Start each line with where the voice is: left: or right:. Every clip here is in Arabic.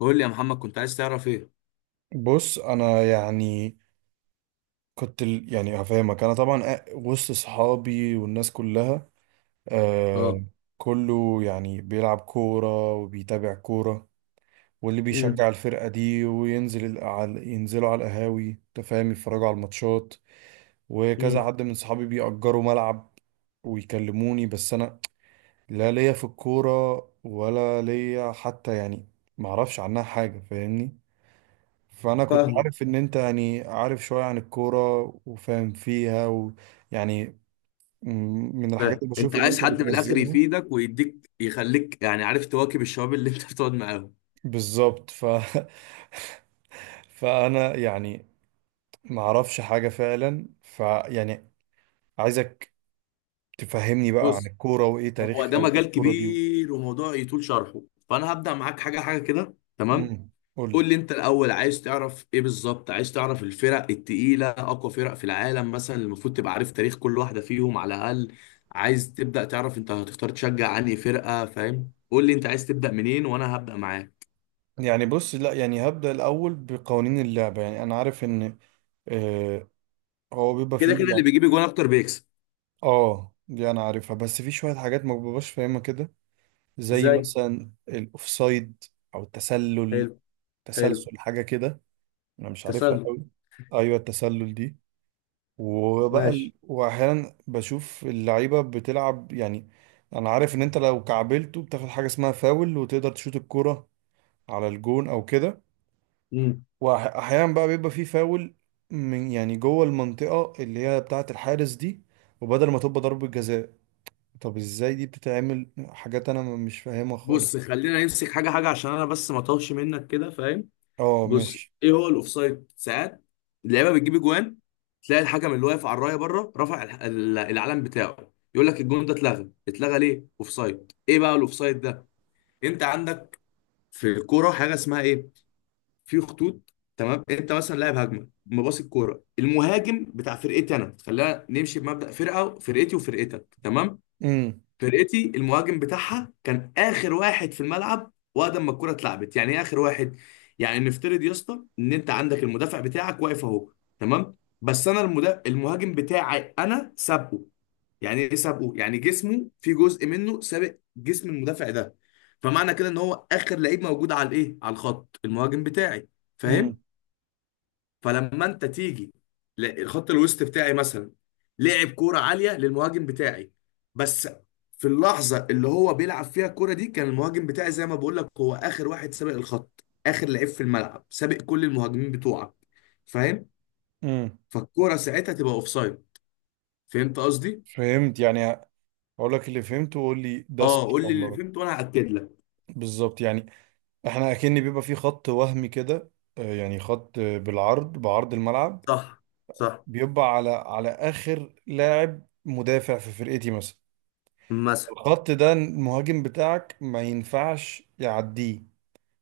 left: قول لي يا محمد، كنت عايز تعرف ايه؟
right: بص انا يعني كنت يعني هفهمك. انا طبعا، وسط صحابي والناس كلها، آه،
left: اه.
right: كله يعني بيلعب كورة وبيتابع كورة. واللي
left: امم.
right: بيشجع الفرقة دي وينزل ال- على ينزلوا على القهاوي، أنت فاهم، يتفرجوا على الماتشات. وكذا
left: امم.
right: حد من صحابي بيأجروا ملعب ويكلموني، بس انا لا ليا في الكورة، ولا ليا حتى يعني معرفش عنها حاجة، فاهمني. فانا كنت
left: فاهمه.
right: عارف ان انت يعني عارف شوية عن الكورة وفاهم فيها، ويعني من
left: فاهم
right: الحاجات اللي
left: انت
right: بشوف ان
left: عايز
right: انت
left: حد من الاخر
right: بتنزلها.
left: يفيدك ويديك يخليك يعني عارف تواكب الشباب اللي انت بتقعد معاهم.
right: بالظبط، ف فانا يعني ما اعرفش حاجة فعلا، فيعني عايزك تفهمني بقى عن
left: بص،
right: الكورة، وايه
left: هو
right: تاريخها،
left: ده
right: وايه
left: مجال
right: الكورة دي.
left: كبير وموضوع يطول شرحه، فانا هبدأ معاك حاجة حاجة كده، تمام؟
right: امم قول لي.
left: قول لي انت الاول عايز تعرف ايه بالظبط. عايز تعرف الفرق التقيلة، اقوى فرق في العالم مثلا؟ المفروض تبقى عارف تاريخ كل واحدة فيهم على الاقل. عايز تبدأ تعرف انت هتختار تشجع عني فرقة؟ فاهم؟ قول لي انت عايز تبدأ منين وانا هبدأ معاك.
right: يعني بص، لا يعني هبدأ الاول بقوانين اللعبة. يعني انا عارف ان آه هو بيبقى
left: كده كده
right: فيه
left: اللي
right: يعني.
left: بيجيب جون اكتر بيكسب.
right: اه، دي انا عارفها، بس في شوية حاجات ما ببقاش فاهمها كده، زي
left: ازاي؟
right: مثلا الاوفسايد او التسلل،
left: حلو. حلو.
right: تسلسل حاجه كده، انا مش عارفها
left: تسلل.
right: قوي. ايوه، التسلل دي، وبقى
left: ماشي.
right: واحيانا بشوف اللعيبه بتلعب، يعني انا عارف ان انت لو كعبلته بتاخد حاجه اسمها فاول، وتقدر تشوط الكرة على الجون او كده.
left: امم.
right: واحيانا بقى بيبقى فيه فاول من يعني جوه المنطقه اللي هي بتاعه الحارس دي، وبدل ما تبقى ضربة جزاء، طب ازاي دي بتتعمل؟ حاجات انا مش فاهمها خالص.
left: بص، خلينا نمسك حاجه حاجه عشان انا بس ما اطولش منك كده، فاهم؟
right: اه،
left: بص،
right: ماشي.
left: ايه هو الاوفسايد؟ ساعات اللعيبه بتجيب جوان، تلاقي الحكم اللي واقف على الرايه بره رفع العلم بتاعه، يقول لك الجون ده اتلغى. اتلغى ليه؟ اوفسايد. ايه بقى الاوفسايد ده؟ انت عندك في الكوره حاجه اسمها ايه؟ في خطوط. تمام؟ انت مثلا لاعب هجمه، مباصي الكوره المهاجم بتاع فرقتي انا. خلينا نمشي بمبدا فرقه، فرقتي وفرقتك. تمام؟
right: امم.
left: فرقتي المهاجم بتاعها كان اخر واحد في الملعب وقت ما الكوره اتلعبت. يعني ايه اخر واحد؟ يعني نفترض يا اسطى ان انت عندك المدافع بتاعك واقف اهو، تمام؟ بس انا المهاجم بتاعي انا سابقه. يعني ايه سابقه؟ يعني جسمه في جزء منه سابق جسم المدافع ده. فمعنى كده ان هو اخر لعيب موجود على الايه، على الخط، المهاجم بتاعي.
right: امم.
left: فاهم؟ فلما انت تيجي الخط الوسط بتاعي مثلا، لعب كوره عاليه للمهاجم بتاعي، بس في اللحظه اللي هو بيلعب فيها الكوره دي كان المهاجم بتاعي زي ما بقول لك هو اخر واحد، سابق الخط، اخر لعيب في الملعب، سابق كل المهاجمين بتوعك. فاهم؟
right: امم.
left: فالكوره ساعتها تبقى اوفسايد. فهمت قصدي؟
right: فهمت يعني، اقول لك اللي فهمته وقول لي ده صح
left: اه قول لي
right: ولا
left: اللي
right: غلط؟
left: فهمته وانا هاكد لك.
right: بالظبط، يعني احنا اكن بيبقى في خط وهمي كده، آه، يعني خط آه، بالعرض، بعرض الملعب.
left: صح. صح.
right: بيبقى على اخر لاعب مدافع في فرقتي مثلا.
left: مثلا.
right: الخط ده المهاجم بتاعك ما ينفعش يعديه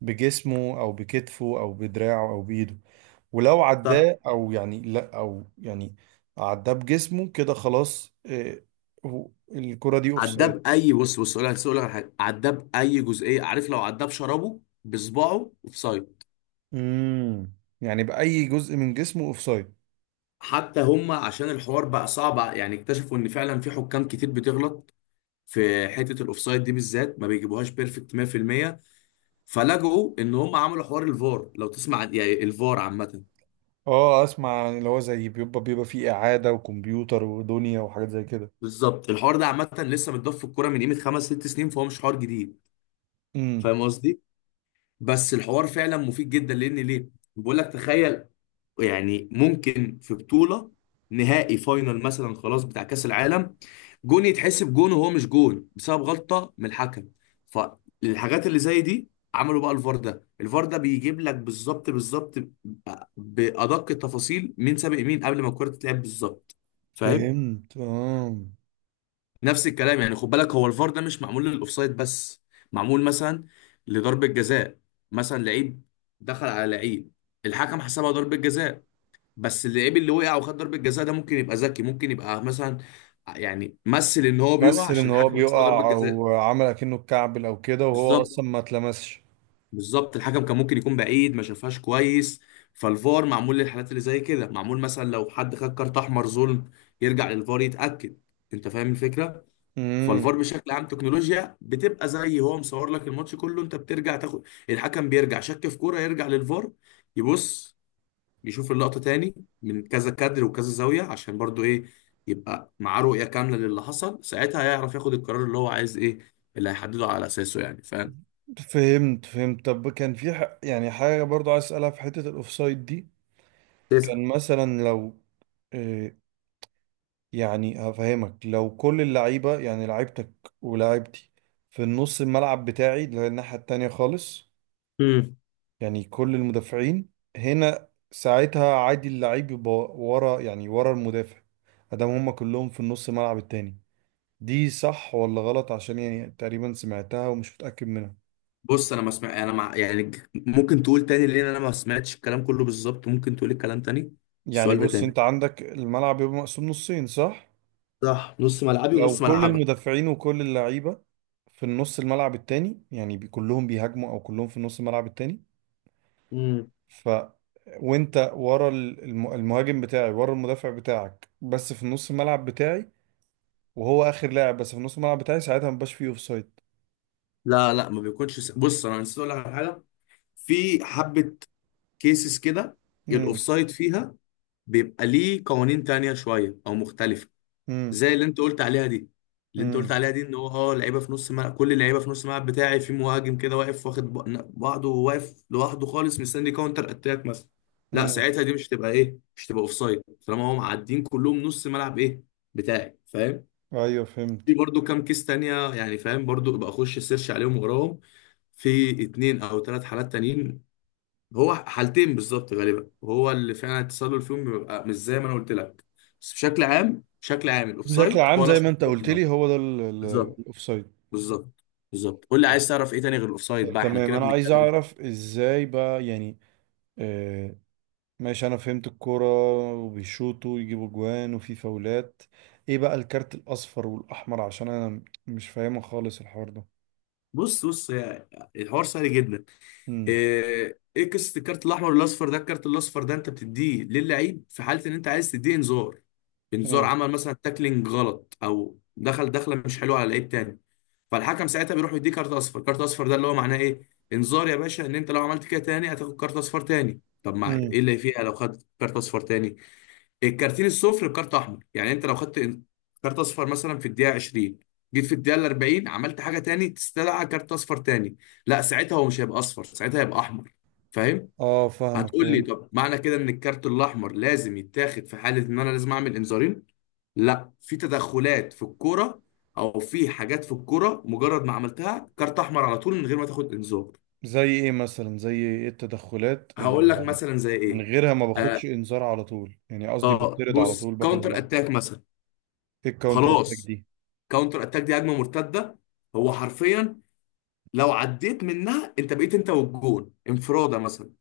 right: بجسمه او بكتفه او بدراعه او بايده. ولو
left: صح.
right: عداه، او يعني لا، او يعني عداه بجسمه كده، خلاص، الكرة دي اوفسايد.
left: عداب اي؟ بص، بص، اقول لك، أقول لك على حاجه. عداب اي جزئيه، عارف؟ لو عداب شربه بصباعه اوفسايد.
right: امم، يعني بأي جزء من جسمه اوفسايد.
left: حتى هم عشان الحوار بقى صعب يعني، اكتشفوا ان فعلا في حكام كتير بتغلط في حته الاوفسايد دي بالذات، ما بيجيبوهاش بيرفكت 100%، فلجؤوا ان هم عملوا حوار الفار. لو تسمع يعني الفار عامه.
right: اه، اسمع، اللي هو زي بيبقى فيه إعادة وكمبيوتر ودنيا وحاجات زي كده.
left: بالظبط، الحوار ده عامه لسه متضاف في الكوره من قيمه خمس ست سنين، فهو مش حوار جديد.
right: امم،
left: فاهم قصدي؟ بس الحوار فعلا مفيد جدا، لان ليه؟ بقول لك تخيل يعني، ممكن في بطولة، نهائي فاينل مثلا خلاص بتاع كأس العالم، جون يتحسب جون وهو مش جون بسبب غلطة من الحكم. فالحاجات اللي زي دي عملوا بقى الفار ده. الفار ده بيجيب لك بالظبط بالظبط، بأدق التفاصيل، مين سابق مين قبل ما الكرة تتلعب بالظبط. فاهم؟
right: فهمت اه،
left: نفس الكلام يعني، خد بالك، هو الفار ده مش معمول للأوفسايد بس، معمول مثلا لضربة جزاء. مثلا لعيب دخل على لعيب، الحكم حسبها ضربة جزاء، بس اللعيب اللي وقع وخد ضربة جزاء ده ممكن يبقى ذكي، ممكن يبقى مثلا يعني مثل ان هو بيقع
right: مثل ان
left: عشان
right: هو
left: الحكم يحسبها ضربة
right: بيقع
left: جزاء.
right: او عمل اكنه اتكعبل او كده، وهو
left: بالظبط.
right: اصلا ما اتلمسش.
left: بالظبط، الحكم كان ممكن يكون بعيد ما شافهاش كويس. فالفار معمول للحالات اللي زي كده، معمول مثلا لو حد خد كارت احمر ظلم يرجع للفار يتأكد. انت فاهم الفكرة؟ فالفار
right: امم،
left: بشكل عام تكنولوجيا بتبقى زي هو مصور لك الماتش كله، انت بترجع تاخد، الحكم بيرجع شك في كورة يرجع للفار، يبص، بيشوف اللقطة تاني من كذا كادر وكذا زاوية، عشان برضو ايه؟ يبقى معاه رؤية كاملة للي حصل ساعتها، هيعرف ياخد القرار اللي هو عايز ايه اللي هيحدده على اساسه يعني. فاهم؟
right: فهمت فهمت. طب كان في يعني حاجة برضو عايز اسألها في حتة الاوفسايد دي.
left: تسعة.
right: كان مثلا لو، آه، يعني هفهمك، لو كل اللعيبة يعني لعيبتك ولاعيبتي في النص الملعب بتاعي اللي هي الناحية التانية خالص.
left: امم.
right: يعني كل المدافعين هنا ساعتها عادي اللعيب يبقى ورا، يعني ورا المدافع، ادام هما كلهم في النص الملعب التاني. دي صح ولا غلط؟ عشان يعني تقريبا سمعتها ومش متأكد منها.
left: بص، انا ما سمع انا مع يعني ممكن تقول تاني لان انا ما سمعتش الكلام كله بالظبط. ممكن تقول الكلام تاني.
right: يعني
left: السؤال ده
right: بص،
left: تاني.
right: انت عندك الملعب يبقى مقسوم نصين، صح؟
left: صح، نص ملعبي
right: لو
left: ونص
right: كل
left: ملعبك.
right: المدافعين وكل اللعيبة في النص الملعب التاني، يعني كلهم بيهاجموا او كلهم في النص الملعب التاني.
left: امم.
right: ف وانت ورا المهاجم بتاعي، ورا المدافع بتاعك، بس في نص الملعب بتاعي. وهو اخر لاعب بس في نص الملعب بتاعي، ساعتها مبقاش فيه اوف سايد.
left: لا ما بيكونش بص، انا نسيت اقول لك على حاجه. في حبه كيسز كده
right: امم.
left: الاوفسايد فيها بيبقى ليه قوانين تانية شويه او مختلفه،
right: امم.
left: زي اللي انت قلت عليها دي. اللي انت قلت
right: امم.
left: عليها دي ان هو اه لعيبه في نص ملعب، كل اللعيبه في نص الملعب بتاعي، في مهاجم كده واقف واخد بعضه واقف لوحده خالص مستني كاونتر اتاك مثلا. لا،
right: امم.
left: ساعتها دي مش تبقى ايه، مش تبقى اوف سايد طالما هم معديين كلهم نص ملعب ايه بتاعي. فاهم؟
right: ايوه،
left: في
right: فهمت.
left: برضو كام كيس تانية يعني، فاهم؟ برضو ابقى اخش سيرش عليهم وراهم. في اتنين او ثلاث حالات تانيين، هو حالتين بالظبط غالبا، وهو اللي فعلا التسلل فيهم بيبقى مش زي ما انا قلت لك. بس بشكل عام، بشكل عام
right: بشكل
left: الاوفسايد
right: عام
left: هو لا
right: زي ما
left: شرط
right: انت
left: له في
right: قلت
left: اللعبة.
right: لي هو ده
left: بالظبط.
right: الاوف سايد.
left: بالظبط. بالظبط، قول لي
right: طب
left: عايز تعرف ايه تاني غير الاوفسايد
right: طب
left: بقى، احنا
right: تمام،
left: كده
right: انا عايز
left: بنتكلم.
right: اعرف ازاي بقى يعني آه ماشي. انا فهمت الكوره، وبيشوطوا ويجيبوا جوان، وفي فاولات. ايه بقى الكارت الاصفر والاحمر؟ عشان انا مش فاهمه خالص الحوار
left: بص بص الحوار سهل جدا.
right: ده.
left: ايه إيه قصه الكارت الاحمر والاصفر ده؟ الكارت الاصفر ده انت بتديه للعيب في حاله ان انت عايز تديه انذار. انذار،
right: امم.
left: عمل مثلا تاكلينج غلط او دخل دخله مش حلوه على لعيب تاني، فالحكم ساعتها بيروح يديه كارت اصفر. كارت اصفر ده اللي هو معناه ايه؟ انذار يا باشا ان انت لو عملت كده تاني هتاخد كارت اصفر تاني. طب ما ايه
right: امم.
left: اللي فيها لو خدت كارت اصفر تاني؟ الكارتين الصفر بكارت احمر. يعني انت لو خدت كارت اصفر مثلا في الدقيقه 20، جيت في الدقيقه 40 عملت حاجه تاني تستدعى كارت اصفر تاني، لا ساعتها هو مش هيبقى اصفر، ساعتها هيبقى احمر. فاهم؟
right: اه، فاهمك،
left: هتقول لي
right: فهمت.
left: طب معنى كده ان الكارت الاحمر لازم يتاخد في حاله ان انا لازم اعمل انذارين؟ لا، في تدخلات في الكوره او في حاجات في الكوره مجرد ما عملتها كارت احمر على طول من غير ما تاخد انذار.
right: زي ايه مثلا؟ زي ايه التدخلات
left: هقول
right: اللي
left: لك
right: يعني
left: مثلا زي
right: من
left: ايه.
right: غيرها ما باخدش
left: اه.
right: انذار على طول، يعني قصدي بطرد على طول
left: بص،
right: باخد
left: كاونتر
right: اللحظه؟
left: اتاك مثلا.
right: ايه الكاونتر اتاك
left: خلاص،
right: دي؟
left: كاونتر اتاك دي هجمه مرتده، هو حرفيا لو عديت منها انت بقيت انت والجون انفراده مثلا.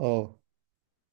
right: اه.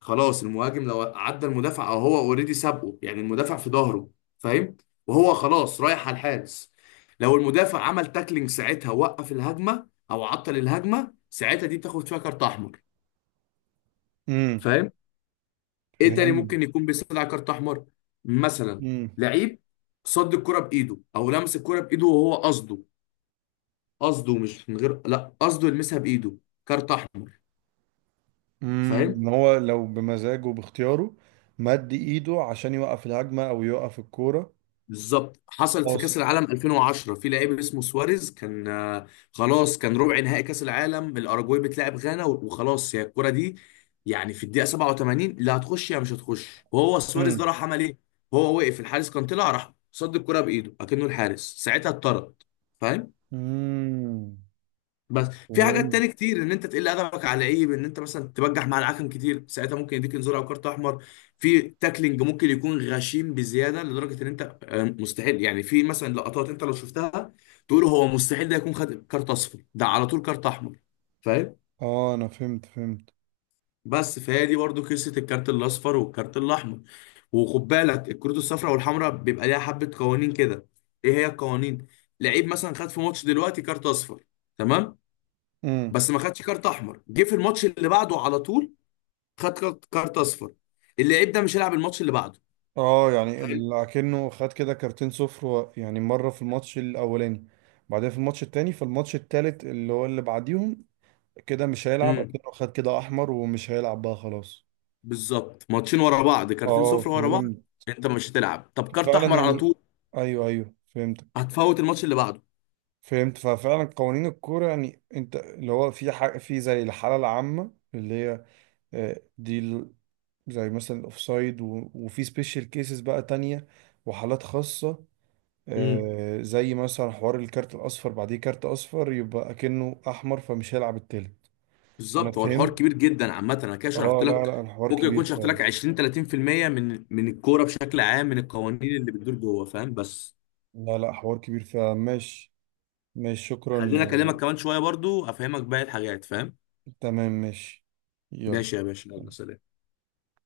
left: خلاص، المهاجم لو عدى المدافع او هو اوريدي سابقه يعني المدافع في ظهره، فاهم؟ وهو خلاص رايح على الحارس، لو المدافع عمل تاكلينج ساعتها وقف الهجمه او عطل الهجمه، ساعتها دي بتاخد فيها كارت احمر.
right: امم،
left: فاهم؟ ايه تاني
right: فهمت.
left: ممكن يكون بيستدعي كارت احمر؟ مثلا
right: امم.
left: لعيب صد الكرة بايده او لمس الكرة بايده وهو قصده. قصده، مش من غير، لا قصده يلمسها بايده، كارت احمر.
right: امم،
left: فاهم؟
right: ان هو لو بمزاجه باختياره مد ايده عشان يوقف الهجمه او يوقف الكوره.
left: بالظبط، حصلت في كاس
right: قاصد.
left: العالم 2010، في لعيب اسمه سواريز كان خلاص كان ربع نهائي كاس العالم، الاراجواي بتلعب غانا، وخلاص هي الكره دي يعني في الدقيقه 87، لا هتخش يا مش هتخش، وهو سواريز ده
right: امم.
left: راح عمل ايه؟ هو وقف الحارس، كان طلع راح صد الكره بايده اكنه الحارس، ساعتها اتطرد. فاهم؟
right: امم،
left: بس في حاجات تاني
right: فهمت
left: كتير، ان انت تقل ادبك على لعيب، ان انت مثلا تبجح مع الحكم كتير ساعتها ممكن يديك انذار او كارت احمر. في تاكلينج ممكن يكون غشيم بزياده لدرجه ان انت مستحيل يعني، في مثلا لقطات انت لو شفتها تقول هو مستحيل ده يكون خد كارت اصفر ده، على طول كارت احمر. فاهم؟
right: اه، انا فهمت فهمت.
left: بس فهي دي برضو قصه الكارت الاصفر والكارت الاحمر. وخد بالك الكروت الصفراء والحمراء بيبقى ليها حبه قوانين كده. ايه هي القوانين؟ لعيب مثلا خد في ماتش دلوقتي كارت اصفر، تمام؟ بس ما خدش كارت احمر، جه في الماتش اللي بعده على طول خد كارت، كارت اصفر، اللعيب ده مش هيلعب الماتش اللي بعده.
right: اه، يعني
left: فاهم؟
right: اكنه خد كده كارتين صفر، يعني مره في الماتش الاولاني، بعدين في الماتش التاني، في الماتش التالت اللي هو اللي بعديهم، كده مش هيلعب،
left: امم.
right: اكنه خد كده احمر ومش هيلعب بقى خلاص.
left: بالظبط، ماتشين ورا بعض كارتين
right: اه،
left: صفر ورا بعض،
right: فهمت
left: انت مش هتلعب. طب كارت
right: فعلا
left: احمر على
right: يعني.
left: طول
right: ايوه ايوه، فهمت.
left: هتفوت الماتش اللي بعده.
right: فهمت ففعلا قوانين الكوره يعني انت اللي هو في حاجه في زي الحاله العامه اللي هي آه، دي ال- زي مثلا الاوفسايد، وفي سبيشال كيسز بقى تانية، وحالات خاصه.
left: امم.
right: زي مثلا حوار الكارت الاصفر بعديه كارت اصفر يبقى اكنه احمر فمش هيلعب التالت. انا
left: بالظبط. هو الحوار
right: فهمت.
left: كبير جدا عامه، انا كده شرحت
right: اه، لا
left: لك
right: لا، الحوار
left: ممكن يكون
right: كبير
left: شرحت لك
right: فعلا.
left: 20 30% من من الكوره بشكل عام، من القوانين اللي بتدور جوه. فاهم؟ بس
right: لا لا، حوار كبير فعلا، ماشي. ماشي، شكرا،
left: خلينا اكلمك كمان شويه برضو افهمك باقي الحاجات، فاهم؟
right: تمام، ماشي، يلا.
left: ماشي يا باشا، يلا سلام.